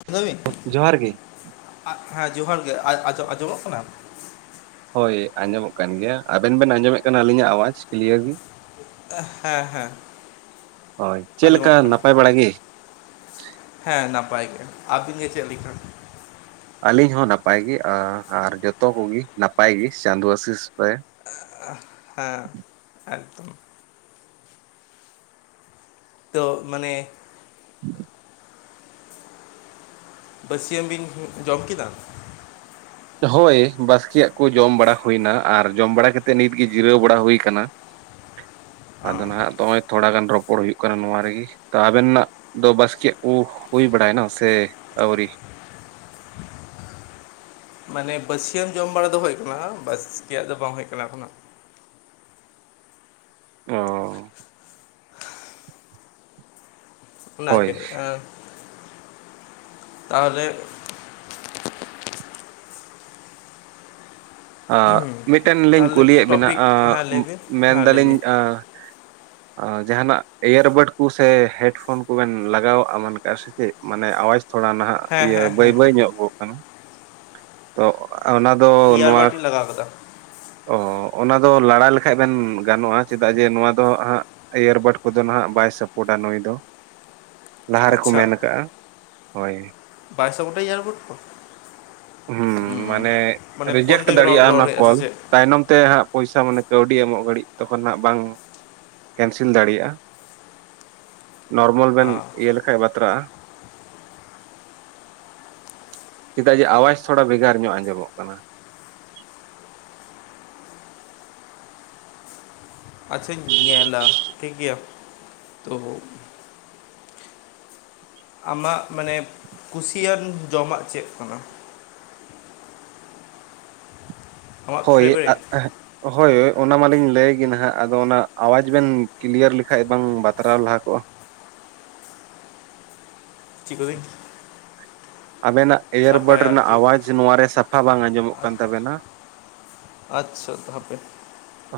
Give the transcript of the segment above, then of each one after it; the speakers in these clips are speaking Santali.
[unintelligible] ᱵᱤᱱ ᱡᱚᱦᱟᱨ ᱜᱮ ᱦᱮᱸ ᱡᱚᱦᱟᱨ ᱜᱮ ᱟᱸᱡᱚᱢᱚᱜ ᱠᱟᱱᱟ᱾ ᱦᱳᱭ ᱟᱸᱡᱚᱢᱚᱜ ᱠᱟᱱ ᱜᱮᱭᱟ ᱟᱵᱮᱱ ᱵᱮᱱ ᱟᱸᱡᱚᱢᱮᱫ ᱠᱟᱱᱟ ᱟᱹᱞᱤᱧᱟᱜ ᱟᱣᱟᱡ ᱠᱞᱤᱭᱟᱨ ᱜᱮ᱾ ᱦᱮᱸ ᱦᱮᱸ ᱦᱳᱭ ᱪᱮᱫᱞᱮᱠᱟ ᱟᱸᱡᱚᱢᱚᱜ ᱠᱟᱱᱟ ᱱᱟᱯᱟᱭ ᱵᱟᱲᱟ ᱜᱮ᱾ ᱦᱮᱸ ᱱᱟᱯᱟᱭ ᱜᱮ᱾ ᱟᱹᱵᱤᱱ ᱜᱮ ᱪᱮᱫ ᱞᱮᱠᱟ? ᱟᱹᱞᱤᱧ ᱦᱚᱸ ᱱᱟᱯᱟᱭ ᱜᱮ, ᱟᱨ ᱡᱚᱛᱚ ᱠᱚᱜᱮ ᱱᱟᱯᱟᱭ ᱜᱮ ᱪᱟᱸᱫᱳ ᱟᱥᱤᱥ ᱨᱮ [unintelligible] ᱦᱮᱸ ᱮᱠᱫᱚᱢ᱾ ᱛᱚ ᱢᱟᱱᱮ, [inaudible] ᱵᱟᱥᱤᱭᱟᱹᱡ ᱵᱤᱱ ᱡᱚᱢ ᱠᱮᱫᱟ? ᱦᱳᱭ, ᱵᱟᱥᱠᱮᱭᱟᱜ ᱠᱚ ᱡᱚᱢ ᱵᱟᱲᱟ ᱦᱩᱭᱱᱟ ᱟᱨ ᱡᱚᱢ ᱵᱟᱲᱟ ᱠᱟᱛᱮᱫ ᱱᱤᱛᱜᱮ ᱡᱤᱨᱟᱹᱣ ᱵᱟᱲᱟ ᱦᱩᱭ ᱠᱟᱱᱟ᱾ ᱚ ᱟᱫᱚ ᱱᱟᱦᱟᱜ ᱫᱚᱜᱼᱚᱭ ᱛᱷᱚᱲᱟ ᱜᱟᱱ ᱨᱚᱯᱚᱲ ᱦᱩᱭᱩᱜ ᱠᱟᱱᱟ ᱱᱚᱣᱟ ᱨᱮᱜᱮ᱾ ᱛᱚ ᱟᱵᱮᱱᱟᱜ ᱫᱚ ᱵᱟᱥᱠᱮᱭᱟᱜ ᱠᱚ ᱦᱩᱭ ᱵᱟᱲᱟᱭᱱᱟ ᱥᱮ ᱟᱣᱨᱤ? ᱢᱟᱱᱮ ᱵᱟᱹᱥᱤᱭᱟᱹᱢ ᱡᱚᱢ ᱵᱟᱲᱟ ᱫᱚ ᱦᱩᱭᱩᱜ ᱠᱟᱱᱟ, ᱵᱟᱥᱠᱮᱭᱟᱜ ᱫᱚ ᱵᱟᱝ ᱦᱩᱭᱩᱜ ᱠᱟᱱᱟ ᱮᱠᱷᱚᱱ ᱦᱟᱸᱜ᱾ ᱚᱻ ᱚᱱᱟ ᱦᱳᱭ ᱜᱮ [inaudible] ᱛᱟᱦᱚᱞᱮ, [unintelligible] ᱢᱤᱫᱴᱮᱱ ᱞᱤᱧ ᱛᱟᱦᱚᱞᱮ ᱠᱩᱞᱤᱭᱮᱫ ᱵᱮᱱᱟ, ᱴᱚᱯᱤᱠ ᱦᱮᱸ ᱞᱟᱹᱭ ᱵᱤᱱ ᱦᱮᱸ ᱞᱟᱹᱭ ᱢᱮᱱᱫᱟᱞᱤᱧ ᱵᱤᱱ [unintelligible] [inaudible] ᱡᱟᱦᱱᱟᱜ ᱤᱭᱟᱨᱵᱟᱰ ᱠᱚ ᱥᱮ ᱦᱮᱰᱯᱷᱳᱱ ᱠᱚᱵᱮᱱ ᱞᱟᱜᱟᱣ ᱮᱢᱟᱱ ᱠᱟᱜ-ᱟ ᱥᱮ ᱪᱮᱫ? ᱢᱟᱱᱮ ᱟᱣᱟᱡᱽ ᱛᱷᱚᱲᱟ ᱱᱟᱦᱟᱜ ᱦᱮᱸ ᱤᱭᱟᱹ ᱦᱮᱸ ᱵᱟᱹᱭ ᱦᱮᱸ ᱵᱟᱹᱭ ᱦᱮᱸ ᱧᱚᱜᱚᱜ ᱠᱟᱱᱟ, ᱛᱚ ᱚᱱᱟ ᱫᱚ ᱱᱚᱣᱟ ᱤᱭᱟᱨᱵᱟᱴ ᱤᱧ ᱞᱟᱜᱟᱣ ᱠᱟᱫᱟ᱾ ᱚ ᱚᱱᱟ ᱫᱚ ᱞᱟᱲᱟ ᱞᱮᱠᱷᱟᱡ ᱵᱮᱱ ᱜᱟᱱᱚᱜᱼᱟ, ᱪᱮᱫᱟᱜ ᱡᱮ ᱱᱚᱣᱟ ᱫᱚ ᱦᱟᱸᱜ ᱮᱤᱭᱟᱨᱵᱟᱴ ᱠᱚᱫᱚ ᱱᱟᱦᱟᱜ ᱵᱟᱭ ᱥᱟᱯᱳᱴᱟ ᱱᱩᱭ ᱫᱚ [inaudible] ᱞᱟᱦᱟ ᱨᱮᱠᱚ ᱟᱪᱪᱷᱟ ᱢᱮᱱ ᱠᱟᱜᱼᱟ᱾ ᱦᱳᱭ ᱵᱟᱭ ᱥᱟᱯᱳᱴᱟ ᱮᱭᱟᱨᱵᱟᱴ ᱠᱚ? ᱦᱩᱸ, ᱢᱟᱱᱮ ᱢᱟᱱᱮ ᱯᱷᱳᱱ ᱨᱮᱡᱮᱠᱴ ᱛᱮᱜᱮ ᱨᱚᱲ ᱫᱟᱲᱮᱭᱟᱜᱼᱟ ᱨᱚᱲ ᱚᱱᱟ ᱦᱩᱭᱩᱜᱼᱟ ᱥᱮ ᱠᱚᱞ᱾ ᱪᱮᱫ ᱛᱟᱭᱱᱚᱢ ᱛᱮ ᱦᱟᱸᱜ ᱯᱚᱭᱥᱟ ᱢᱟᱱᱮ ᱠᱟᱹᱣᱰᱤ ᱮᱢᱚᱜ ᱜᱷᱟᱹᱲᱤᱡ ᱛᱚᱠᱷᱚᱱ ᱦᱟᱸᱜ ᱵᱟᱝ ᱠᱮᱱᱥᱤᱞ ᱫᱟᱲᱮᱭᱟᱜᱼᱟ᱾ [inaudible] ᱱᱚᱨᱢᱟᱞ ᱵᱮᱱ ᱚ ᱤᱭᱟᱹ ᱞᱮ ᱠᱷᱟᱡ ᱵᱟᱛᱨᱟᱜ-ᱟ᱾ ᱪᱮᱫᱟᱜ ᱡᱮ ᱟᱣᱟᱡ ᱛᱷᱚᱲᱟ ᱵᱷᱮᱜᱟᱨ ᱧᱚᱜ ᱟᱸᱡᱚᱢᱚᱜ ᱠᱟᱱᱟ᱾ ᱟᱪᱪᱷᱟᱧ ᱧᱮᱞᱟ ᱴᱷᱤᱠ ᱜᱮᱭᱟ᱾ ᱛᱚ ᱟᱢᱟᱜ ᱢᱟᱱᱮ ᱠᱩᱥᱤᱭᱟᱱ ᱡᱚᱢᱟᱜ ᱪᱮᱫ ᱠᱟᱱᱟ? ᱟᱢᱟᱜ ᱦᱳᱭ ᱯᱷᱮᱵᱟᱨᱤᱴ [unintelligible] ᱦᱳᱭ ᱚᱱᱟ ᱢᱟᱞᱤᱧ ᱞᱟᱹᱭ ᱜᱮ ᱱᱟᱦᱟᱜ, ᱟᱫᱚ ᱚᱱᱟ ᱟᱣᱟᱡᱽ ᱵᱮᱱ ᱠᱞᱤᱭᱟᱨ ᱞᱮᱠᱷᱟᱡ ᱵᱟᱝ ᱵᱟᱛᱨᱟᱣ ᱞᱟᱦᱟ ᱠᱚᱜᱼᱟ᱾ [unintelligible] ᱟᱵᱮᱱᱟᱜ ᱮᱭᱟᱨᱵᱟᱰ ᱥᱟᱯᱟᱭᱟ ᱨᱮᱱᱟᱜ ᱟᱨᱠᱤ ᱟᱣᱟᱡᱽ ᱱᱚᱣᱟ ᱨᱮ ᱥᱟᱯᱷᱟ ᱵᱟᱝ ᱟᱸᱡᱚᱢᱚᱜ ᱠᱟᱱ ᱟᱪ- ᱛᱟᱵᱮᱱᱟ᱾ ᱟᱪᱪᱷᱟ ᱛᱚ ᱦᱟᱯᱮ,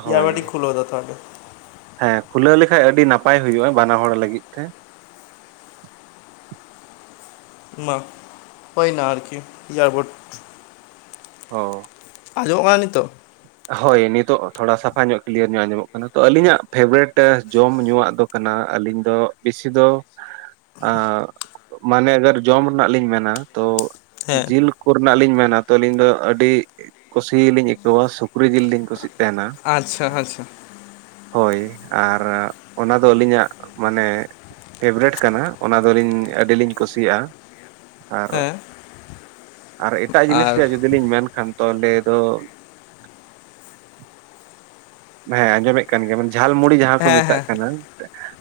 ᱦᱳᱭ ᱮᱭᱟᱨᱵᱟᱴᱤᱧ ᱠᱷᱩᱞᱟᱹᱣ ᱫᱟ ᱛᱟᱦᱚᱞᱮ᱾ ᱦᱮᱸ, ᱠᱷᱩᱞᱟᱹᱣ ᱞᱮᱠᱷᱟᱡ ᱟᱹᱰᱤ ᱱᱟᱯᱟᱭ ᱦᱩᱭᱩᱜᱼᱟ ᱵᱟᱱᱟ ᱦᱚᱲ ᱞᱟᱹᱜᱤᱫ ᱛᱮ᱾ ᱢᱟ, ᱦᱚᱭᱱᱟ ᱟᱨᱠᱤ ᱮᱭᱟᱨᱵᱟᱴ ᱦᱚ ᱟᱸᱡᱚᱢᱚᱜ ᱠᱟᱱᱟ ᱱᱤᱛᱚᱜ? ᱦᱳᱭ ᱱᱤᱛᱚᱜ ᱛᱷᱚᱲᱟ ᱥᱟᱯᱷᱟ ᱧᱚᱜ ᱠᱞᱤᱭᱟᱨ ᱧᱚᱜ ᱟᱸᱡᱚᱢᱚᱜ ᱠᱟᱱᱟ, ᱛᱚ ᱟᱹᱞᱤᱧᱟᱜ ᱯᱷᱮᱵᱨᱮᱴ ᱡᱚᱢ ᱧᱩᱣᱟᱜ ᱫᱚ ᱠᱟᱱᱟ, ᱟᱹᱞᱤᱧ ᱫᱚ ᱵᱮᱥᱤ ᱫᱚ [unintelligible] ᱢᱟᱱᱮ ᱟᱜᱟᱨ ᱡᱚᱢ ᱨᱮᱱᱟᱜ ᱞᱤᱧ ᱢᱮᱱᱟ ᱛᱚ ᱦᱮᱸ ᱡᱤᱞ ᱠᱚᱨᱮᱱᱟᱜ ᱞᱤᱧ ᱢᱮᱱᱟ ᱛᱚ ᱟᱹᱞᱤᱧ ᱫᱚ ᱟᱹᱰᱤ ᱠᱩᱥᱤ ᱞᱤᱧ ᱟᱹᱭᱠᱟᱹᱣᱟ ᱥᱩ ᱠᱨᱤ ᱡᱤᱞᱤᱧ ᱠᱩᱥᱤᱜ ᱛᱟᱦᱮᱸᱱᱟ᱾ ᱟᱪᱪᱷᱟ ᱟᱪᱪᱷᱟ᱾ ᱦᱳᱭ, ᱟᱨ ᱚᱱᱟ ᱫᱚ ᱟᱹᱞᱤᱧᱟᱜ ᱢᱟᱱᱮ ᱯᱷᱮᱵᱨᱮᱴ ᱠᱟᱱᱟ, ᱚᱱᱟ ᱫᱚ ᱟᱞᱤᱧ ᱟᱹᱰᱤᱞᱤᱧ ᱠᱩᱥᱤᱭᱟᱜᱼᱟ᱾ ᱟᱨ, ᱦᱮᱸ ᱟᱨ ᱮᱴᱟᱜ ᱡᱤᱱᱤᱥ ᱟᱨ ᱨᱮᱭᱟᱜ ᱡᱩᱫᱤ ᱞᱤᱧ ᱢᱮᱱᱠᱷᱟᱱ ᱛᱚ ᱞᱮᱭ ᱫᱚ ᱦᱮᱸ ᱟᱸᱡᱚᱢᱮᱫ ᱠᱟᱱ ᱜᱮᱭᱟ ᱵᱮᱱ ᱡᱷᱟᱞ ᱢᱩᱲᱤ ᱡᱟᱦᱟᱸ ᱠᱚ ᱦᱮᱸ ᱢᱮᱛᱟᱜ ᱦᱮᱸ ᱠᱟᱱᱟ᱾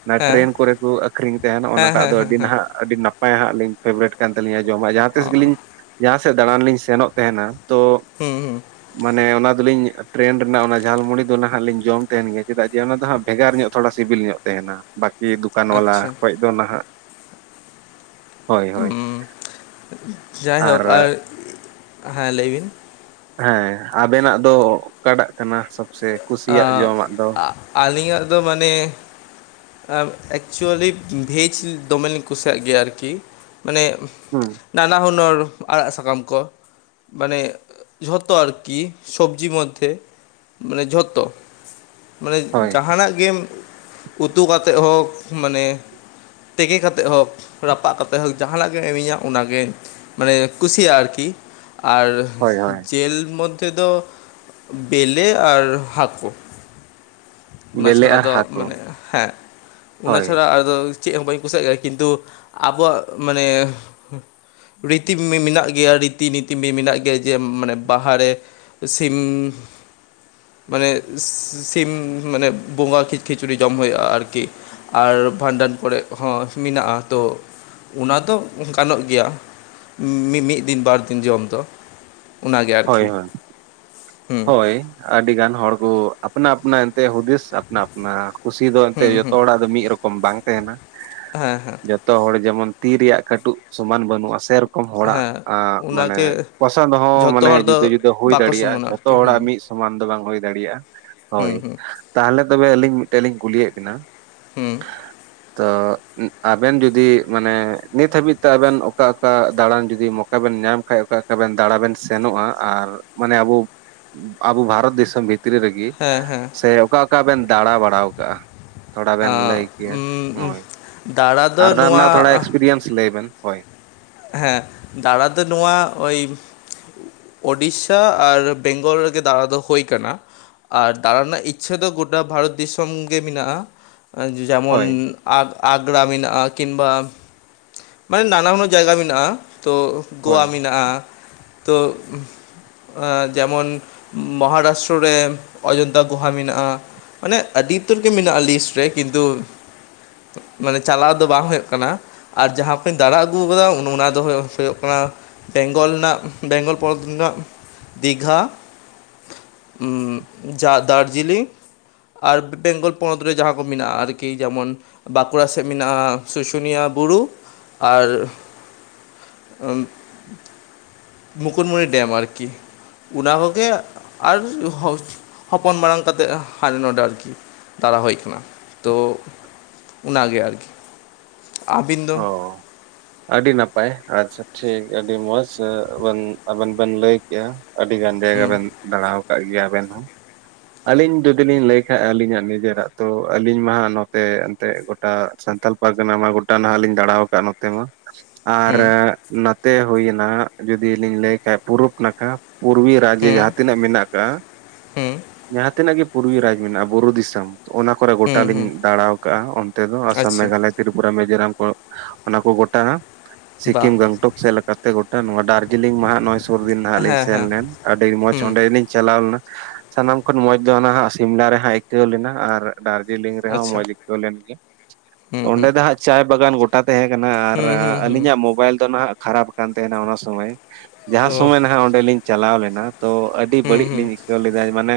ᱚᱱᱟ ᱦᱮᱸ ᱴᱨᱮᱹᱱ ᱠᱚᱨᱮ ᱠᱚ ᱟᱹᱠᱷᱨᱤᱧ ᱛᱟᱦᱮᱱ ᱾ ᱦᱮᱸ ᱚᱱᱟᱴᱟᱜ ᱦᱮᱸ ᱫᱚ ᱦᱮᱸ ᱟᱹᱰᱤ ᱦᱮᱸ ᱱᱟᱦᱟᱜ ᱼᱼ ᱟᱹᱰᱤ ᱱᱟᱯᱟᱭ ᱦᱟᱸᱜ ᱞᱤᱧ ᱯᱷᱮᱵᱟᱨᱮᱴ ᱠᱟᱱ ᱛᱟᱹᱞᱤᱧᱟ ᱡᱚᱢᱟᱜ ᱾ ᱡᱟᱦᱟᱸ ᱚ ᱛᱤᱥ ᱜᱮᱞᱤᱧᱼᱼ ᱡᱟᱦᱟᱸ ᱥᱮᱫ ᱫᱟᱬᱟᱱ ᱞᱤᱧ ᱥᱮᱱᱚᱜ ᱛᱟᱦᱮᱱᱟ ᱛᱚ ᱦᱩᱸ ᱦᱩᱸ ᱢᱟᱱᱮ ᱚᱱᱟ ᱼᱼ ᱫᱚᱞᱤᱧ ᱴᱨᱮᱱ ᱨᱮᱱᱟᱜ ᱚᱱᱟ ᱡᱷᱟᱞ ᱢᱩᱲᱤ ᱫᱚ ᱱᱟᱦᱟᱸᱜ ᱞᱤᱧ ᱡᱚᱢ ᱛᱟᱦᱮᱱ ᱜᱮᱭᱟ ᱾ ᱪᱮᱫᱟᱜ ᱡᱮ ᱚᱱᱟ ᱫᱚ ᱦᱟᱸᱜ ᱵᱷᱮᱜᱟᱨ ᱧᱚᱜ ᱛᱷᱚᱲᱟ ᱥᱤᱵᱤᱞ ᱧᱚᱜ ᱛᱟᱦᱮᱱᱟ ᱾ ᱵᱟᱠᱤ ᱫᱚᱠᱟᱱ ᱵᱟᱞᱟ ᱟᱪᱪᱷᱟ ᱠᱷᱚᱡ ᱫᱚ ᱱᱟᱦᱟᱜ ᱾ ᱦᱳᱭ ᱦᱳᱭ ᱾ ᱦᱩᱸ ᱡᱟᱭᱦᱳᱠ ᱟᱨ ᱦᱮᱸ ᱞᱟᱹᱭ ᱵᱤᱱ ᱾ ᱦᱮᱸ ᱟᱵᱮᱱᱟᱜ ᱫᱚ ᱚᱠᱟᱴᱟᱜ ᱠᱟᱱᱟ ᱥᱚᱵᱥᱮ ᱼᱼ ᱟᱸ ᱟᱹᱞᱤᱧᱟᱜ ᱫᱚ ᱢᱟᱱᱮ ᱼᱼ ᱮᱠᱪᱩᱭᱮᱞᱤ ᱵᱷᱮᱹᱡᱽ ᱫᱚᱢᱮ ᱞᱤᱧ ᱠᱩᱥᱤᱭᱟᱜ ᱜᱮᱭᱟ ᱟᱨᱠᱤ ᱾ ᱢᱟᱱᱮᱼᱼ ᱦᱩᱸ ᱾ ᱱᱟᱱᱟ ᱦᱩᱱᱟᱹᱨ ᱟᱲᱟᱜ ᱥᱟᱠᱟᱢ ᱠᱚ ᱾ ᱢᱟᱱᱮ ᱡᱷᱚᱛᱚ ᱟᱨᱠᱤ ᱥᱚᱵᱡᱤ ᱢᱚᱫᱷᱮ ᱾ ᱢᱟᱱᱮ ᱡᱷᱚᱼᱼ ᱼᱛᱚ ᱢᱟᱱᱮ ᱦᱳᱭ ᱡᱟᱦᱟᱱᱟᱜ ᱜᱮᱢ ᱩᱛᱩ ᱠᱟᱛᱮᱫ ᱦᱚᱸ ᱢᱟᱱᱮ ᱼᱼ ᱛᱮᱠᱮ ᱠᱟᱛᱮᱫ ᱦᱳᱠ, ᱨᱟᱯᱟᱜ ᱠᱟᱛᱮᱫ ᱦᱳᱠ ᱡᱟᱦᱟᱱᱟᱜ ᱜᱮᱢ ᱤᱢᱟᱹᱧᱟ ᱚᱱᱟᱜᱮ ᱼᱼ ᱢᱟᱱᱮ ᱠᱩᱥᱤᱭᱟᱜ ᱟᱨᱠᱤ ᱾ ᱟᱨ ᱦᱳᱭ ᱦᱳᱭ ᱼᱼ ᱡᱮᱞ ᱢᱚᱫᱽᱫᱷᱮ ᱫᱚ ᱵᱮᱞᱮ ᱟᱨ ᱦᱟᱹᱠᱳ ᱾ ᱚᱱᱟ ᱵᱮᱞᱮ ᱪᱷᱟᱲᱟ ᱟᱨ ᱫᱚ ᱦᱟᱹᱠᱩ ᱢᱟᱱᱮ ᱦᱮᱸ ᱚᱱᱟ ᱦᱳᱭ ᱪᱷᱟᱲᱟ ᱼᱼ ᱟᱫᱚ ᱪᱮᱫ ᱦᱚᱸ ᱵᱟᱹᱧ ᱠᱩᱥᱤᱭᱟᱜ ᱜᱮᱭᱟ ᱾ ᱠᱤᱱᱛᱩ ᱟᱵᱚᱣᱟᱜ ᱢᱟᱱᱮ ᱼᱼ ᱨᱤᱛᱤ ᱢᱮᱼᱢᱮᱱᱟᱜ ᱜᱮᱭᱟ ᱨᱤᱛᱤ ᱱᱤᱛᱤ ᱢᱮᱼᱢᱮᱱᱟᱜ ᱜᱮᱭᱟ, ᱡᱮ ᱢᱟᱱᱮ ᱵᱟᱦᱟ ᱨᱮ ᱼᱼ ᱥᱤᱢᱻ ᱢᱟᱱᱮᱼᱼ ᱥᱤᱢ ᱢᱟᱱᱮ ᱵᱚᱸᱜᱟ ᱠᱷᱤᱼᱠᱷᱤᱪᱩᱲᱤ ᱡᱚᱢ ᱦᱩᱭᱩᱜᱼᱟ ᱟᱨᱠᱤ ᱾ ᱟᱨ ᱵᱷᱟᱸᱰᱟᱱ ᱠᱚᱨᱮ ᱦᱚᱸ ᱢᱮᱱᱟᱜᱼᱟ ᱛᱚ ᱚᱱᱟ ᱫᱚ ᱜᱟᱱᱚᱜ ᱜᱮᱭᱟ ᱾ ᱢᱤᱼᱢᱤᱫ ᱫᱤᱱ ᱵᱟᱨ ᱫᱤᱱ ᱡᱚᱢ ᱫᱚ ᱾ ᱦᱳᱭ ᱦᱳᱭ, ᱦᱮᱸ ᱦᱳᱭ ᱟᱹᱰᱤ ᱜᱟᱱ ᱦᱚᱲ ᱠᱚ ᱟᱯᱱᱟ ᱟᱯᱱᱟ ᱮᱱᱛᱮ ᱦᱩᱫᱤᱥ ᱼᱼ ᱟᱯᱱᱟ ᱟᱯᱱᱟ ᱠᱩᱥᱤ ᱫᱚ ᱮᱱᱛᱮᱫ ᱦᱮᱸ ᱡᱷᱚᱛᱚ ᱦᱮᱸ ᱦᱚᱲᱟᱜ ᱫᱚ ᱢᱤᱫ ᱨᱚᱠᱚᱢ ᱵᱟᱝ ᱛᱟᱸᱦᱮᱱᱟ ᱦᱮᱸ ᱦᱮᱸ ᱾ ᱡᱚᱼᱼ ᱼᱛᱚ ᱦᱚᱲ ᱡᱮᱢᱚᱱ ᱛᱤ ᱨᱮᱭᱟᱜ ᱠᱟᱹᱴᱩᱵ ᱥᱚᱢᱟᱱ ᱵᱟᱹᱱᱩᱜᱼᱟ ᱾ ᱥᱮᱨᱚᱠᱚᱢ ᱼᱼ ᱦᱚᱲᱟᱜ ᱦᱮᱸ ᱟᱸ ᱢᱟᱱᱮ ᱚᱱᱟᱜᱮ ᱯᱚᱥᱚᱱᱫ ᱦᱚᱸ ᱼᱼ ᱡᱷᱚᱛᱚ ᱢᱟᱱᱮ ᱦᱚᱲ ᱫᱚ ᱡᱩᱫᱟᱹ ᱡᱩᱫᱟᱹ ᱦᱩᱭ ᱵᱟᱠᱚ ᱫᱟᱲᱮᱭᱟᱜᱼᱟ ᱾ ᱥᱚᱢᱟᱱᱟ ᱡᱷᱚᱛᱚ ᱟᱨᱠᱤ ᱦᱮᱸ ᱦᱚᱲᱟᱜ ᱢᱤᱫ ᱥᱚᱢᱟᱱ ᱫᱚ ᱵᱟᱝ ᱦᱩᱭ ᱫᱟᱲᱮᱭᱟᱜᱼᱟ ᱾ ᱦᱳᱭ, ᱦᱮᱸ ᱦᱮᱸ ᱛᱟᱦᱞᱮ ᱛᱚᱵᱮ ᱟᱹᱞᱤᱧ ᱢᱤᱫᱴᱮᱡ ᱞᱤᱧ ᱠᱩᱞᱤᱭᱮᱫ ᱵᱮᱱᱟ ᱾ [inaudible] ᱛᱚᱻ ᱟᱵᱮᱱ ᱡᱩᱫᱤ ᱢᱟᱱᱮ ᱱᱤᱛ ᱦᱟᱹᱵᱤᱡ ᱛᱮ ᱟᱵᱮᱱ ᱚᱠᱟ ᱚᱠᱟ ᱫᱟᱬᱟᱱ ᱡᱩᱫᱤ ᱢᱚ ᱼᱼ ᱼᱠᱟ ᱵᱮᱱ ᱧᱟᱢ ᱠᱷᱟᱡ ᱚᱠᱟ ᱚᱠᱟᱵᱮᱱ ᱫᱟᱲᱟ ᱵᱮᱱ ᱼᱼ ᱥᱮᱱᱚᱜᱼᱟ? ᱟᱨ ᱢᱟᱱᱮ ᱟᱵᱚ ᱟᱵᱚ ᱵᱷᱟᱨᱚᱛ ᱫᱤᱥᱚᱢ ᱵᱷᱤᱛᱨᱤ ᱨᱮᱜᱮ ᱼᱼ ᱠᱤ ᱦᱮᱸ ᱦᱮᱸ ᱥᱮ ᱚᱠᱟ ᱚᱠᱟ ᱵᱮᱱ ᱫᱟᱬᱟ ᱵᱟᱲᱟᱣ ᱠᱟᱜᱼᱟ? ᱛᱷᱚᱲᱟ ᱵᱮᱱ ᱟᱸ ᱞᱟᱹᱭ ᱠᱮᱭᱟ ᱩᱢ ᱩᱢ ᱦᱳᱭ ᱾ ᱫᱟᱬᱟ ᱟᱨ ᱫᱚ ᱚᱱᱟ ᱨᱮᱱᱟᱜ ᱛᱷᱚᱲᱟ ᱱᱚᱣᱟ ᱮᱠᱥᱯᱨᱤᱭᱮᱱᱥ ᱞᱟᱹᱭ ᱵᱮᱱ ᱦᱳᱭ ᱾ ᱦᱮᱸ, ᱫᱟᱬᱟ ᱫᱚ ᱱᱚᱣᱟ ᱳᱭ ᱼᱼ ᱳᱰᱤᱥᱟ ᱟᱨ ᱵᱮᱝᱜᱚᱞ ᱨᱮᱜᱮ ᱫᱟᱬᱟ ᱫᱚ ᱦᱳᱭ ᱠᱟᱱᱟ ᱾ ᱟᱨ ᱫᱟᱬᱟ ᱨᱮᱱᱟᱜ ᱤᱪᱪᱷᱟᱹ ᱫᱚ ᱜᱚᱴᱟ ᱵᱷᱟᱨᱚᱛ ᱫᱤᱥᱚᱢ ᱜᱮ ᱢᱮᱱᱟᱜᱼᱟ ᱾ ᱦᱳᱭ ᱡᱮᱢᱚᱱ ᱟᱜᱽᱼᱟᱜᱽᱨᱟ ᱢᱮᱱᱟᱜᱼᱟ, ᱠᱤᱢᱵᱟ ᱢᱟᱱᱮ ᱱᱟᱱᱟ ᱦᱩᱱᱟᱹᱨ ᱼᱼ ᱡᱟᱭᱜᱟ ᱢᱮᱱᱟᱜᱼᱟ ᱛᱚ, ᱜᱳᱣᱟ ᱦᱳᱭ ᱢᱮᱱᱟᱜᱼᱟ ᱛᱚ ᱾ ᱡᱮᱢᱚᱱ ᱢᱚᱦᱟᱨᱟᱥᱴᱨᱚ ᱨᱮ ᱚᱡᱳᱫᱫᱷᱟ ᱜᱳᱦᱟ ᱢᱮᱱᱟᱜᱼᱟ ᱾ ᱢᱟᱱᱮ ᱟᱹᱰᱤ ᱩᱛᱟᱹᱨ ᱜᱮ ᱢᱮᱱᱟᱜᱼᱟ ᱞᱤᱥᱴ ᱨᱮ ᱾ ᱠᱤᱱᱛᱩ ᱼᱼ ᱢᱟᱱᱮ ᱪᱟᱞᱟᱣ ᱫᱚ ᱵᱟᱝ ᱦᱩᱭᱩᱜ ᱠᱟᱱᱟ ᱾ ᱟᱨ ᱡᱟᱸᱦᱟ ᱠᱩᱧ ᱫᱟᱬᱟ ᱼᱼ ᱟᱹᱜᱩᱣ ᱠᱟᱫᱟ ᱚᱱᱟ ᱫᱚ ᱦᱩᱭᱩᱜ ᱠᱟᱱᱟ ᱵᱮᱝᱜᱚᱞ ᱨᱮᱱᱟᱜ ᱵᱮᱝᱜᱚᱞ ᱯᱚᱱᱚᱛ ᱨᱮᱱᱟᱜ ᱼᱼ ᱫᱤᱜᱷᱟ ᱩᱸ ᱡᱟ ᱫᱟᱨᱡᱤᱞᱤᱝ ᱾ ᱟᱨ ᱵᱮᱝᱜᱚᱞ ᱯᱚᱱᱚᱛ ᱨᱮ ᱡᱟᱸᱦᱟ ᱠᱚ ᱢᱮᱱᱟᱜᱼᱟ ᱟᱨᱠᱤ ᱡᱮᱢᱚᱱ ᱼᱼ ᱵᱟᱸᱠᱩᱲᱟ ᱥᱮᱫ ᱢᱮᱱᱟᱜᱼᱟ ᱥᱩᱥᱩᱱᱤᱭᱟ ᱵᱩᱨᱩ ᱾ ᱟᱨ ᱼᱼ ᱟᱸ ᱢᱩᱠᱩᱴᱢᱩᱱᱤ ᱰᱮᱢ ᱟᱨᱠᱤ ᱾ ᱚᱱᱟ ᱠᱚᱜᱮ ᱟᱨ ᱦᱚᱥᱼᱦᱚᱯᱚᱱ ᱢᱟᱨᱟᱝ ᱠᱟᱛᱮᱫ ᱦᱟᱰᱮ ᱱᱚᱸᱰᱮ ᱟᱨᱠᱤ᱾ ᱫᱟᱲᱟ ᱦᱳᱭ ᱠᱟᱱᱟ, ᱛᱚ ᱚᱱᱟᱜᱮ ᱟᱨᱠᱤ ᱾ᱟᱹᱵᱤᱱ ᱫᱚ? ᱚ ᱟᱹᱰᱤ ᱱᱟᱯᱟᱭ ᱟᱪᱪᱷᱟ ᱴᱷᱤᱠ ᱟᱹᱰᱤ ᱢᱚᱸᱡᱽ ᱟᱵᱮᱱ ᱵᱮᱱ ᱞᱟᱹᱭ ᱠᱮᱜ-ᱟ᱾ ᱟᱹᱰᱤ ᱜᱟᱱ ᱡᱟᱭᱜᱟ ᱦᱩᱸ ᱵᱮᱱ ᱫᱟᱬᱟ ᱟᱠᱟᱫ ᱜᱮᱭᱟ ᱟᱵᱮᱱ ᱦᱚᱸ᱾ ᱟᱹᱞᱤᱧ ᱡᱩᱫᱤ ᱞᱤᱧ ᱞᱟᱹᱭ ᱠᱷᱟᱱᱡ ᱟᱹᱞᱤᱧᱟᱜ ᱱᱤᱡᱮᱨᱟᱜ ᱛᱚ ᱟᱹᱞᱤᱧ ᱢᱟ ᱦᱟᱜ ᱱᱚᱛᱮ ᱮᱱᱛᱮ ᱴᱟᱜ ᱥᱟᱱᱛᱟᱲ ᱯᱟᱨᱠᱟᱱᱟ ᱢᱟ ᱜᱚᱴᱟ ᱱᱟᱦᱟᱜ ᱞᱤᱧ ᱫᱟᱬᱟ ᱟᱠᱟᱫ-ᱟ ᱱᱚᱛᱮ ᱢᱟ ᱟᱨ ᱦᱩᱸ ᱱᱟᱛᱮ ᱦᱳᱭᱮᱱᱟ ᱡᱩᱫᱤ ᱞᱤᱧ ᱞᱟᱹᱭ ᱠᱷᱟᱡ ᱯᱩᱨᱩᱵ ᱱᱟᱠᱷᱟ ᱯᱩᱨᱩᱞᱤᱭᱟ ᱨᱟᱡᱽᱡᱮ ᱡᱟᱸᱦᱟ ᱛᱤᱱᱟᱹᱜ ᱢᱮᱱᱟᱜ ᱠᱟᱜ-ᱟ᱾ ᱦᱩᱸ ᱡᱟᱸᱦᱟ ᱛᱤᱱᱟᱹᱜ ᱜᱮ ᱯᱩᱨᱩᱞᱤᱭᱟᱹ ᱨᱟᱡᱽ ᱢᱮᱱᱟᱜ-ᱟ ᱵᱩᱨᱩ ᱫᱤᱥᱚᱢ ᱚᱱᱟ ᱠᱚᱨᱮ ᱜᱚᱴᱟ ᱞᱤᱧ ᱫᱟᱲᱟ ᱟᱠᱟᱜ-ᱟ ᱚᱱᱛᱮ ᱫᱚ ᱟᱥᱟᱢ ᱢᱮᱜᱷᱟᱞᱚᱭ ᱛᱨᱤᱯᱩᱨᱟ ᱢᱮᱡᱳᱨᱟᱢ ᱠᱚ ᱚᱱᱟ ᱠᱚ ᱜᱚᱴᱟ ᱥᱤᱠᱤᱢ ᱜᱮᱝᱴᱚᱠ ᱥᱮᱫ ᱞᱮᱠᱟᱛᱮ ᱛᱮ ᱜᱚᱴᱟ ᱱᱚᱣᱟ ᱫᱟᱨᱡᱤᱞᱤᱝ ᱢᱟᱦᱟ ᱱᱚᱭ ᱥᱩᱨ ᱫᱤᱱ ᱱᱟᱦᱟᱜ ᱞᱤᱧ ᱥᱮᱱ ᱞᱮᱱ ᱟᱹᱰᱤ ᱢᱚᱸᱡᱽ ᱚᱸᱰᱮᱞᱤᱧ ᱪᱟᱞᱟᱣ ᱞᱮᱱᱟ᱾ ᱥᱟᱱᱟᱢ ᱠᱷᱚᱱ ᱢᱚᱸᱡᱽ ᱫᱚ ᱚᱱᱟ ᱦᱟᱸᱜ ᱥᱤᱢᱞᱟ ᱨᱮ ᱦᱟᱸᱜ ᱟᱹᱭᱠᱟᱹᱣ ᱞᱮᱱᱟ ᱟᱨ ᱫᱟᱨᱡᱤᱞᱤᱝ ᱨᱮᱦᱚᱸ ᱢᱚᱸᱡᱽ ᱟᱹᱭᱠᱟᱹᱣ ᱞᱮᱱ ᱜᱮᱭᱟ᱾ ᱚᱸᱰᱮ ᱫᱚ ᱦᱟᱸᱜ ᱪᱟᱭ ᱵᱟᱜᱟᱱ ᱜᱚᱴᱟ ᱛᱟᱦᱮᱸ ᱠᱟᱱᱟ ᱟᱨ ᱟᱹᱞᱤᱧᱟᱜ ᱢᱳᱵᱟᱭᱤᱞ ᱫᱚ ᱱᱟᱦᱟᱜ ᱠᱷᱟᱨᱟᱯ ᱠᱟᱱ ᱛᱟᱸᱦᱮᱱᱟ ᱚᱱᱟ ᱥᱩᱢᱚᱭ ᱡᱟᱸᱦᱟ ᱥᱩᱢᱚᱭ ᱱᱟᱦᱟᱜ ᱚᱸᱰᱮ ᱞᱤᱧ ᱪᱟᱞᱟᱣ ᱞᱮᱱᱟ ᱛᱚ ᱟᱹᱰᱤ ᱟᱹᱰᱤ ᱵᱟᱹᱲᱤᱡ ᱞᱤᱧ ᱟᱹᱭᱠᱟᱹᱣ ᱞᱮᱫᱟ ᱢᱟᱱᱮ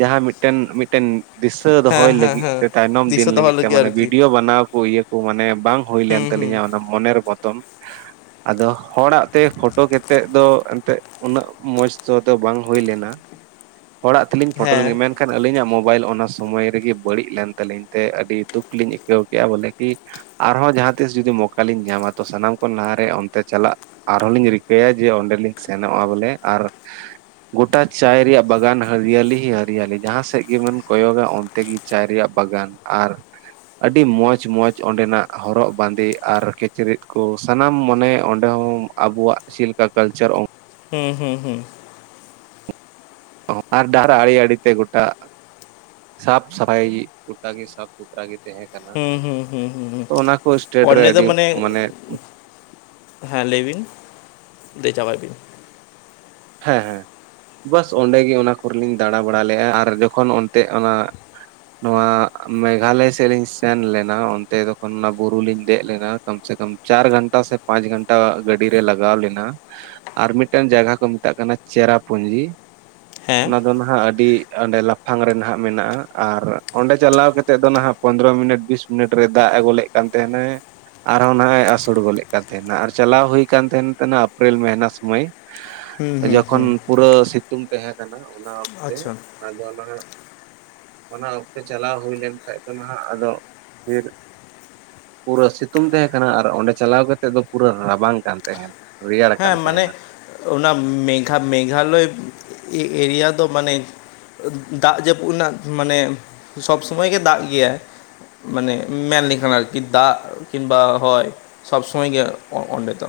ᱡᱟᱦᱟᱸ ᱢᱤᱫᱴᱮᱱ ᱢᱤᱫᱴᱮᱱ ᱫᱤᱥᱟᱹ ᱫᱚᱦᱚᱭ ᱞᱟᱹᱜᱤᱫ ᱛᱮ ᱛᱟᱭᱱᱚᱢ ᱫᱤᱱ ᱞᱟᱹᱜᱤᱫ ᱛᱮ ᱢᱟᱱᱮ ᱵᱷᱤᱰᱭᱳ ᱵᱮᱱᱟᱣ ᱠᱚ ᱤᱭᱟᱹ ᱠᱚ ᱢᱟᱱᱮ ᱵᱟᱝ ᱦᱩᱭᱞᱮᱱ ᱛᱟᱹᱞᱤᱧᱟ ᱚᱱᱟ ᱢᱚᱱᱮᱨ ᱵᱚᱛᱚᱱ ᱟᱫᱚ ᱦᱚᱲᱟᱜ ᱛᱮ ᱯᱷᱳᱴᱳ ᱠᱟᱛᱮᱫ ᱫᱚ ᱮᱱᱛᱮᱫ ᱩᱱᱟᱹᱜ ᱢᱚᱸᱡᱽ ᱫᱚ ᱵᱟᱝ ᱦᱩᱭ ᱞᱮᱱᱟ ᱦᱚᱲᱟᱜ ᱛᱮᱞᱤᱧ ᱯᱷᱳᱴᱳ ᱞᱮᱱᱜᱮ ᱢᱮᱱ ᱢᱮᱱᱠᱷᱟᱱ ᱟᱹᱞᱤᱧᱟᱜ ᱢᱳᱵᱟᱭᱤᱞ ᱚᱱᱟ ᱥᱚᱢᱚᱭ ᱨᱮᱜᱮ ᱵᱟᱹᱲᱤᱡ ᱞᱮᱱ ᱛᱟᱹᱟᱞᱤᱧ ᱛᱮ ᱟᱹᱰᱤ ᱫᱩᱠ ᱞᱤᱧ ᱟᱹᱭᱠᱟᱹᱣ ᱠᱮᱫ-ᱟ ᱵᱚᱞᱮ ᱠᱤ ᱟᱨᱦᱚᱸ ᱡᱟᱦᱟᱸ ᱛᱤᱥ ᱡᱩᱫᱤ ᱢᱚᱠᱟᱞᱤᱧ ᱧᱟᱢᱟ ᱛᱚ ᱥᱟᱱᱟᱢ ᱠᱷᱚᱱ ᱞᱟᱦᱟᱨᱮ ᱚᱱᱛᱮ ᱪᱟᱞᱟᱜ ᱟᱨᱦᱚᱸ ᱞᱤᱧ ᱨᱤᱠᱟᱹᱭᱟ ᱡᱮ ᱚᱸᱰᱮᱞᱤᱧ ᱥᱮᱱᱚᱜ-ᱟ ᱵᱚᱞᱮ ᱟᱨ ᱜᱚᱴᱟ ᱪᱟᱭ ᱨᱮᱭᱟᱜ ᱵᱟᱜᱟᱱ ᱦᱟᱹᱨᱭᱟᱞᱤ ᱦᱟᱹᱨᱭᱟᱞᱤ ᱡᱟᱦᱟᱸ ᱥᱮᱫ ᱜᱮᱵᱚᱱ ᱠᱚᱭᱚᱜᱟ ᱚᱱᱛᱮ ᱜᱮ ᱪᱟᱭ ᱨᱮᱭᱟᱜ ᱵᱟᱜᱟᱱ ᱟᱨ ᱟᱹᱰᱤ ᱢᱚᱸᱡᱽ ᱢᱚᱸᱡᱽ ᱚᱸᱰᱮᱱᱟᱜ ᱦᱚᱨᱚᱜ ᱵᱟᱸᱫᱮ ᱟᱨ ᱠᱤᱪᱨᱤᱡ ᱠᱚ ᱥᱟᱱᱟᱢ ᱢᱟᱱᱮ ᱚᱸᱰᱮ ᱦᱚᱸ ᱟᱵᱚᱣᱟᱜ ᱪᱮᱫ ᱞᱮᱠᱟ ᱠᱟᱞᱪᱟᱨ ᱦᱩᱸ ᱦᱩᱸ ᱦᱩᱸ ᱟᱨ ᱰᱟᱦᱟᱨ ᱟᱲᱮ ᱟᱲᱮ ᱛᱮ ᱜᱚᱴᱟ ᱥᱟᱯᱷ ᱥᱟᱯᱷ ᱤᱡ ᱜᱚᱴᱟ ᱥᱟᱯᱷ ᱥᱩᱛᱨᱟ ᱜᱮ ᱛᱟᱦᱮᱱᱟ ᱠᱟᱱᱟ ᱛᱚ ᱚᱱᱟ ᱠᱚ ᱥᱴᱮᱴ ᱨᱮ ᱟᱹᱰᱤ ᱢᱟᱱᱮ ᱦᱮᱸ ᱞᱟᱹᱭ ᱵᱤᱱ ᱞᱟᱹᱭ ᱪᱟᱵᱟᱭ ᱵᱤᱱ᱾ ᱦᱮᱸ ᱦᱮᱸ ᱵᱟᱥ ᱚᱸᱰᱮᱜᱮ ᱚᱱᱟ ᱠᱚᱨᱮ ᱞᱤᱧ ᱫᱟᱬᱟ ᱵᱟᱲᱟ ᱞᱮᱫ-ᱟ ᱟᱨ ᱡᱚᱠᱷᱚᱱ ᱚᱱᱛᱮ ᱚᱱᱟ ᱱᱚᱣᱟ ᱢᱮᱜᱷᱟᱞᱚᱭ ᱥᱮᱫ ᱞᱤᱧ ᱥᱮᱱ ᱞᱮᱱᱟ ᱚᱱᱛᱮ ᱡᱚᱠᱷᱚᱱ ᱚᱱᱟ ᱵᱩᱨᱩ ᱞᱤᱧ ᱫᱮᱡ ᱞᱮᱱᱟ ᱠᱟᱢᱥᱮ ᱠᱟᱢ ᱪᱟᱨ ᱜᱷᱟᱱᱴᱟ ᱥᱮ ᱯᱟᱸᱪ ᱜᱷᱟᱱᱴᱟ ᱜᱟᱹᱰᱤ ᱨᱮ ᱞᱟᱜᱟᱣ ᱞᱮᱱᱟ ᱟᱨ ᱢᱤᱫᱴᱮᱱ ᱡᱟᱭᱜᱟ ᱠᱚ ᱢᱮᱛᱟᱜ ᱠᱟᱱᱟ ᱪᱮᱨᱟ ᱯᱩᱸᱡᱤ ᱚᱱᱟ ᱫᱚ ᱱᱟᱦᱟᱜ ᱟᱹᱰᱤ ᱚᱸᱰᱮ ᱞᱟᱯᱷᱟᱝ ᱨᱮ ᱱᱟᱦᱟᱜ ᱢᱮᱱᱟᱜ-ᱟ ᱟᱨ ᱚᱸᱰᱮ ᱪᱟᱞᱟᱣ ᱠᱟᱛᱮ ᱫᱚ ᱱᱟᱦᱟᱜ ᱯᱚᱸᱫᱽᱨᱚ ᱢᱤᱱᱤᱴ ᱵᱤᱥ ᱢᱤᱱᱤᱴ ᱨᱮ ᱫᱟᱜ ᱟᱹᱜᱚ ᱞᱮᱫ ᱠᱟᱱ ᱛᱟᱦᱮᱱᱟᱭ ᱟᱨᱦᱚᱸ ᱱᱟᱭ ᱟᱥᱩᱲ ᱜᱚᱫᱮᱫ ᱠᱟᱱ ᱛᱟᱦᱮᱱᱟ ᱟᱨ ᱪᱟᱞᱟᱣ ᱦᱩᱭ ᱠᱷᱟᱱ ᱛᱟᱦᱮᱱᱟ ᱟᱯᱨᱤᱞ ᱢᱟᱦᱱᱟ ᱥᱩᱢᱟᱹᱭ [inaudible] ᱡᱚᱠᱷᱚᱱ ᱯᱩᱨᱟᱹ ᱥᱤᱛᱩᱝ ᱛᱟᱦᱮ ᱠᱟᱱᱟ ᱚᱱᱟ ᱚᱠᱛᱮ ᱟᱫᱚ ᱚᱱᱟ ᱚᱱᱟ ᱚᱠᱛᱮ ᱪᱟᱞᱟᱣ ᱦᱩᱭ ᱞᱮᱱ ᱠᱷᱟᱱ ᱫᱚ ᱱᱟᱦᱟᱜ ᱟᱫᱚ ᱵᱤᱨ ᱯᱩᱨᱟᱹ ᱥᱤᱛᱩᱝ ᱛᱟᱦᱮᱸ ᱠᱟᱱᱟ ᱟᱨ ᱚᱸᱰᱮ ᱪᱟᱞᱟᱣ ᱠᱟᱛᱮᱫ ᱫᱚ ᱯᱩᱨᱟᱹ ᱨᱟᱵᱟᱝ ᱠᱟᱱ ᱛᱟᱦᱮᱸᱱᱟ᱾ ᱦᱮᱸ ᱢᱟᱱᱮ ᱚᱱᱟ ᱢᱮᱜᱷᱟ ᱢᱮᱜᱷᱟᱞᱚᱭ ᱮᱨᱤᱭᱟ ᱫᱚ ᱢᱟᱱᱮ ᱫᱟᱜ ᱡᱟᱹᱯᱩᱫ ᱨᱮᱱᱟᱜ ᱢᱟᱱᱮ ᱥᱚᱵᱽ ᱥᱚᱢᱚᱭ ᱜᱮ ᱫᱟᱜ ᱜᱮᱭᱟᱭ ᱢᱟᱱᱮ ᱢᱮᱱ ᱞᱮᱠᱷᱟᱱ ᱟᱨᱠᱤ ᱫᱟᱜ ᱠᱤᱱ ᱵᱟ ᱦᱚᱭ ᱥᱚᱵ ᱥᱚᱢᱚᱭ ᱜᱮ ᱚᱸᱰᱮ ᱫᱚ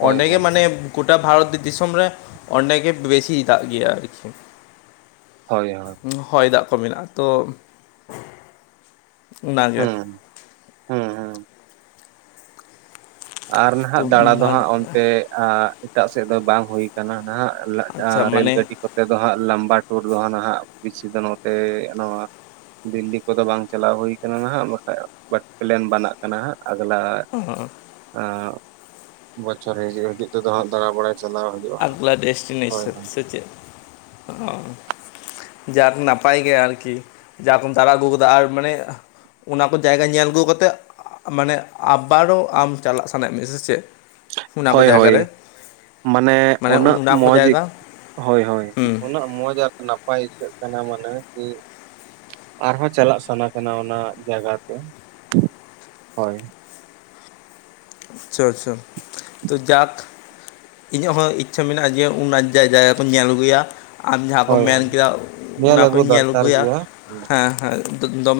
ᱦᱳᱭ ᱚᱸᱰᱮ ᱜᱮ ᱦᱳᱭ ᱢᱟᱱᱮ ᱜᱚᱴᱟ ᱵᱷᱟᱨᱚᱛ ᱫᱤᱥᱚᱢ ᱨᱮ ᱚᱸᱰᱮ ᱜᱮ ᱵᱮᱥᱤ ᱫᱟᱜ ᱜᱮᱭᱟ ᱟᱨᱠᱤ᱾ ᱦᱳᱭ ᱦᱳᱭ ᱦᱚᱭ ᱫᱟᱜ ᱠᱚ ᱢᱮᱱᱟᱜ-ᱟ ᱛᱚ ᱚᱱᱟᱜᱮ᱾ ᱦᱩᱸᱻᱦᱩᱸ ᱟᱨ ᱱᱟᱦᱟᱜ ᱫᱟᱬᱟ ᱫᱚ ᱦᱟᱸᱜ ᱚᱱᱛᱮ ᱮᱴᱟᱜ ᱥᱮᱫ ᱫᱚ ᱵᱟᱝ ᱦᱩᱭ ᱠᱟᱱᱟ ᱱᱟᱦᱟᱜ ᱨᱮᱹᱞ ᱜᱟᱹᱰᱤ ᱠᱚ ᱱᱚᱛᱮ ᱫᱚ ᱦᱟᱸᱜ ᱞᱟᱢᱵᱟ ᱴᱩᱨ ᱫᱚ ᱦᱟᱸᱜ ᱱᱟᱦᱟᱜ ᱵᱮᱥᱤ ᱫᱚ ᱱᱚᱛᱮ ᱱᱚᱣᱟ ᱫᱤᱞᱞᱤ ᱠᱚᱫᱚ ᱵᱟᱝ ᱪᱟᱞᱟᱣ ᱦᱩᱭᱩ ᱟᱠᱟᱱᱟ ᱱᱟᱦᱟᱸᱜ ᱵᱟᱠᱷᱟᱡ ᱠᱚᱢᱯᱞᱮᱱ ᱵᱟᱱᱟᱜ ᱠᱟᱱᱟ ᱦᱟᱸᱜ ᱟᱜᱽᱞᱟ᱾ ᱦᱩᱸ ᱟ ᱵᱚᱪᱷᱚᱨᱮ ᱦᱮᱡ ᱱᱤᱛᱚ ᱫᱚ ᱦᱟᱸᱜ ᱫᱟᱲᱟ ᱵᱟᱲᱟᱭ ᱪᱟᱞᱟᱣ ᱦᱩᱭᱩᱜᱼᱟ ᱟᱜᱞᱟ ᱦᱳᱭ ᱰᱮᱥᱴᱮᱱᱮᱥᱮᱱ ᱦᱳᱭ ᱥᱮ ᱪᱮᱫ? ᱡᱟᱠ ᱱᱟᱯᱟᱭ ᱜᱮ ᱟᱨᱠᱤ ᱡᱟ ᱠᱚᱢ ᱫᱟᱨᱟ ᱟᱹᱜᱩ ᱠᱟᱫᱟ ᱟᱨ ᱢᱟᱱᱮ ᱚᱱᱟ ᱠᱚ ᱡᱟᱭᱜᱟ ᱧᱮᱞ ᱟᱹᱜᱩ ᱠᱟᱛᱮᱜ ᱢᱟᱱᱮ ᱟᱵᱟᱨ ᱚ ᱟᱢ ᱪᱟᱞᱟᱜ ᱥᱟᱱᱟᱭᱮᱫ ᱢᱮᱭᱟ ᱥᱮ ᱪᱮᱫ? ᱚᱱᱟ ᱠᱚ ᱦᱳᱭ ᱡᱟᱭᱜᱟ ᱦᱳᱭ᱾ ᱨᱮ ᱢᱟᱱᱮ ᱩᱱᱟᱹᱜ ᱚᱱᱟ ᱠᱚ ᱢᱚᱡ ᱡᱟᱭᱜᱟ ᱦᱳᱭ ᱦᱳᱭ ᱦᱩᱸ ᱩᱱᱟᱹᱜ ᱢᱚᱡᱼᱟ ᱱᱟᱯᱟᱭ ᱟᱹᱭᱠᱟᱹᱜ ᱠᱟᱱᱟ ᱢᱟᱱᱮ ᱠᱤ ᱟᱨᱦᱚᱸ ᱪᱟᱞᱟᱜ ᱥᱟᱱᱟ ᱠᱟᱱᱟ ᱚᱱᱟ ᱡᱟᱭᱜᱟ ᱠᱚ ᱦᱳᱭ ᱾ ᱪᱚ ᱪᱚ ᱛᱚ ᱡᱟᱠ ᱤᱧᱟᱹᱜ ᱦᱚᱸ ᱤᱪᱪᱷᱟᱹ ᱢᱮᱱᱟᱜᱼᱟ ᱡᱮ ᱩᱱᱟ ᱡᱟᱭᱜᱟ ᱠᱚᱧ ᱧᱮᱞ ᱟᱹᱜᱩᱭᱟ᱾ ᱟᱢ ᱡᱟᱦᱟᱸ ᱠᱚᱢ ᱦᱳᱭ ᱢᱮᱱ ᱦᱳᱭ ᱠᱮᱫᱟ ᱚᱱᱟ ᱟᱹᱜᱩ ᱠᱚᱧ ᱧᱮᱞ ᱫᱚᱨᱠᱟᱨ ᱟᱹᱜᱩᱭᱟ ᱜᱮᱭᱟ ᱦᱮᱸ ᱦᱮᱸ ᱫᱚᱢᱮ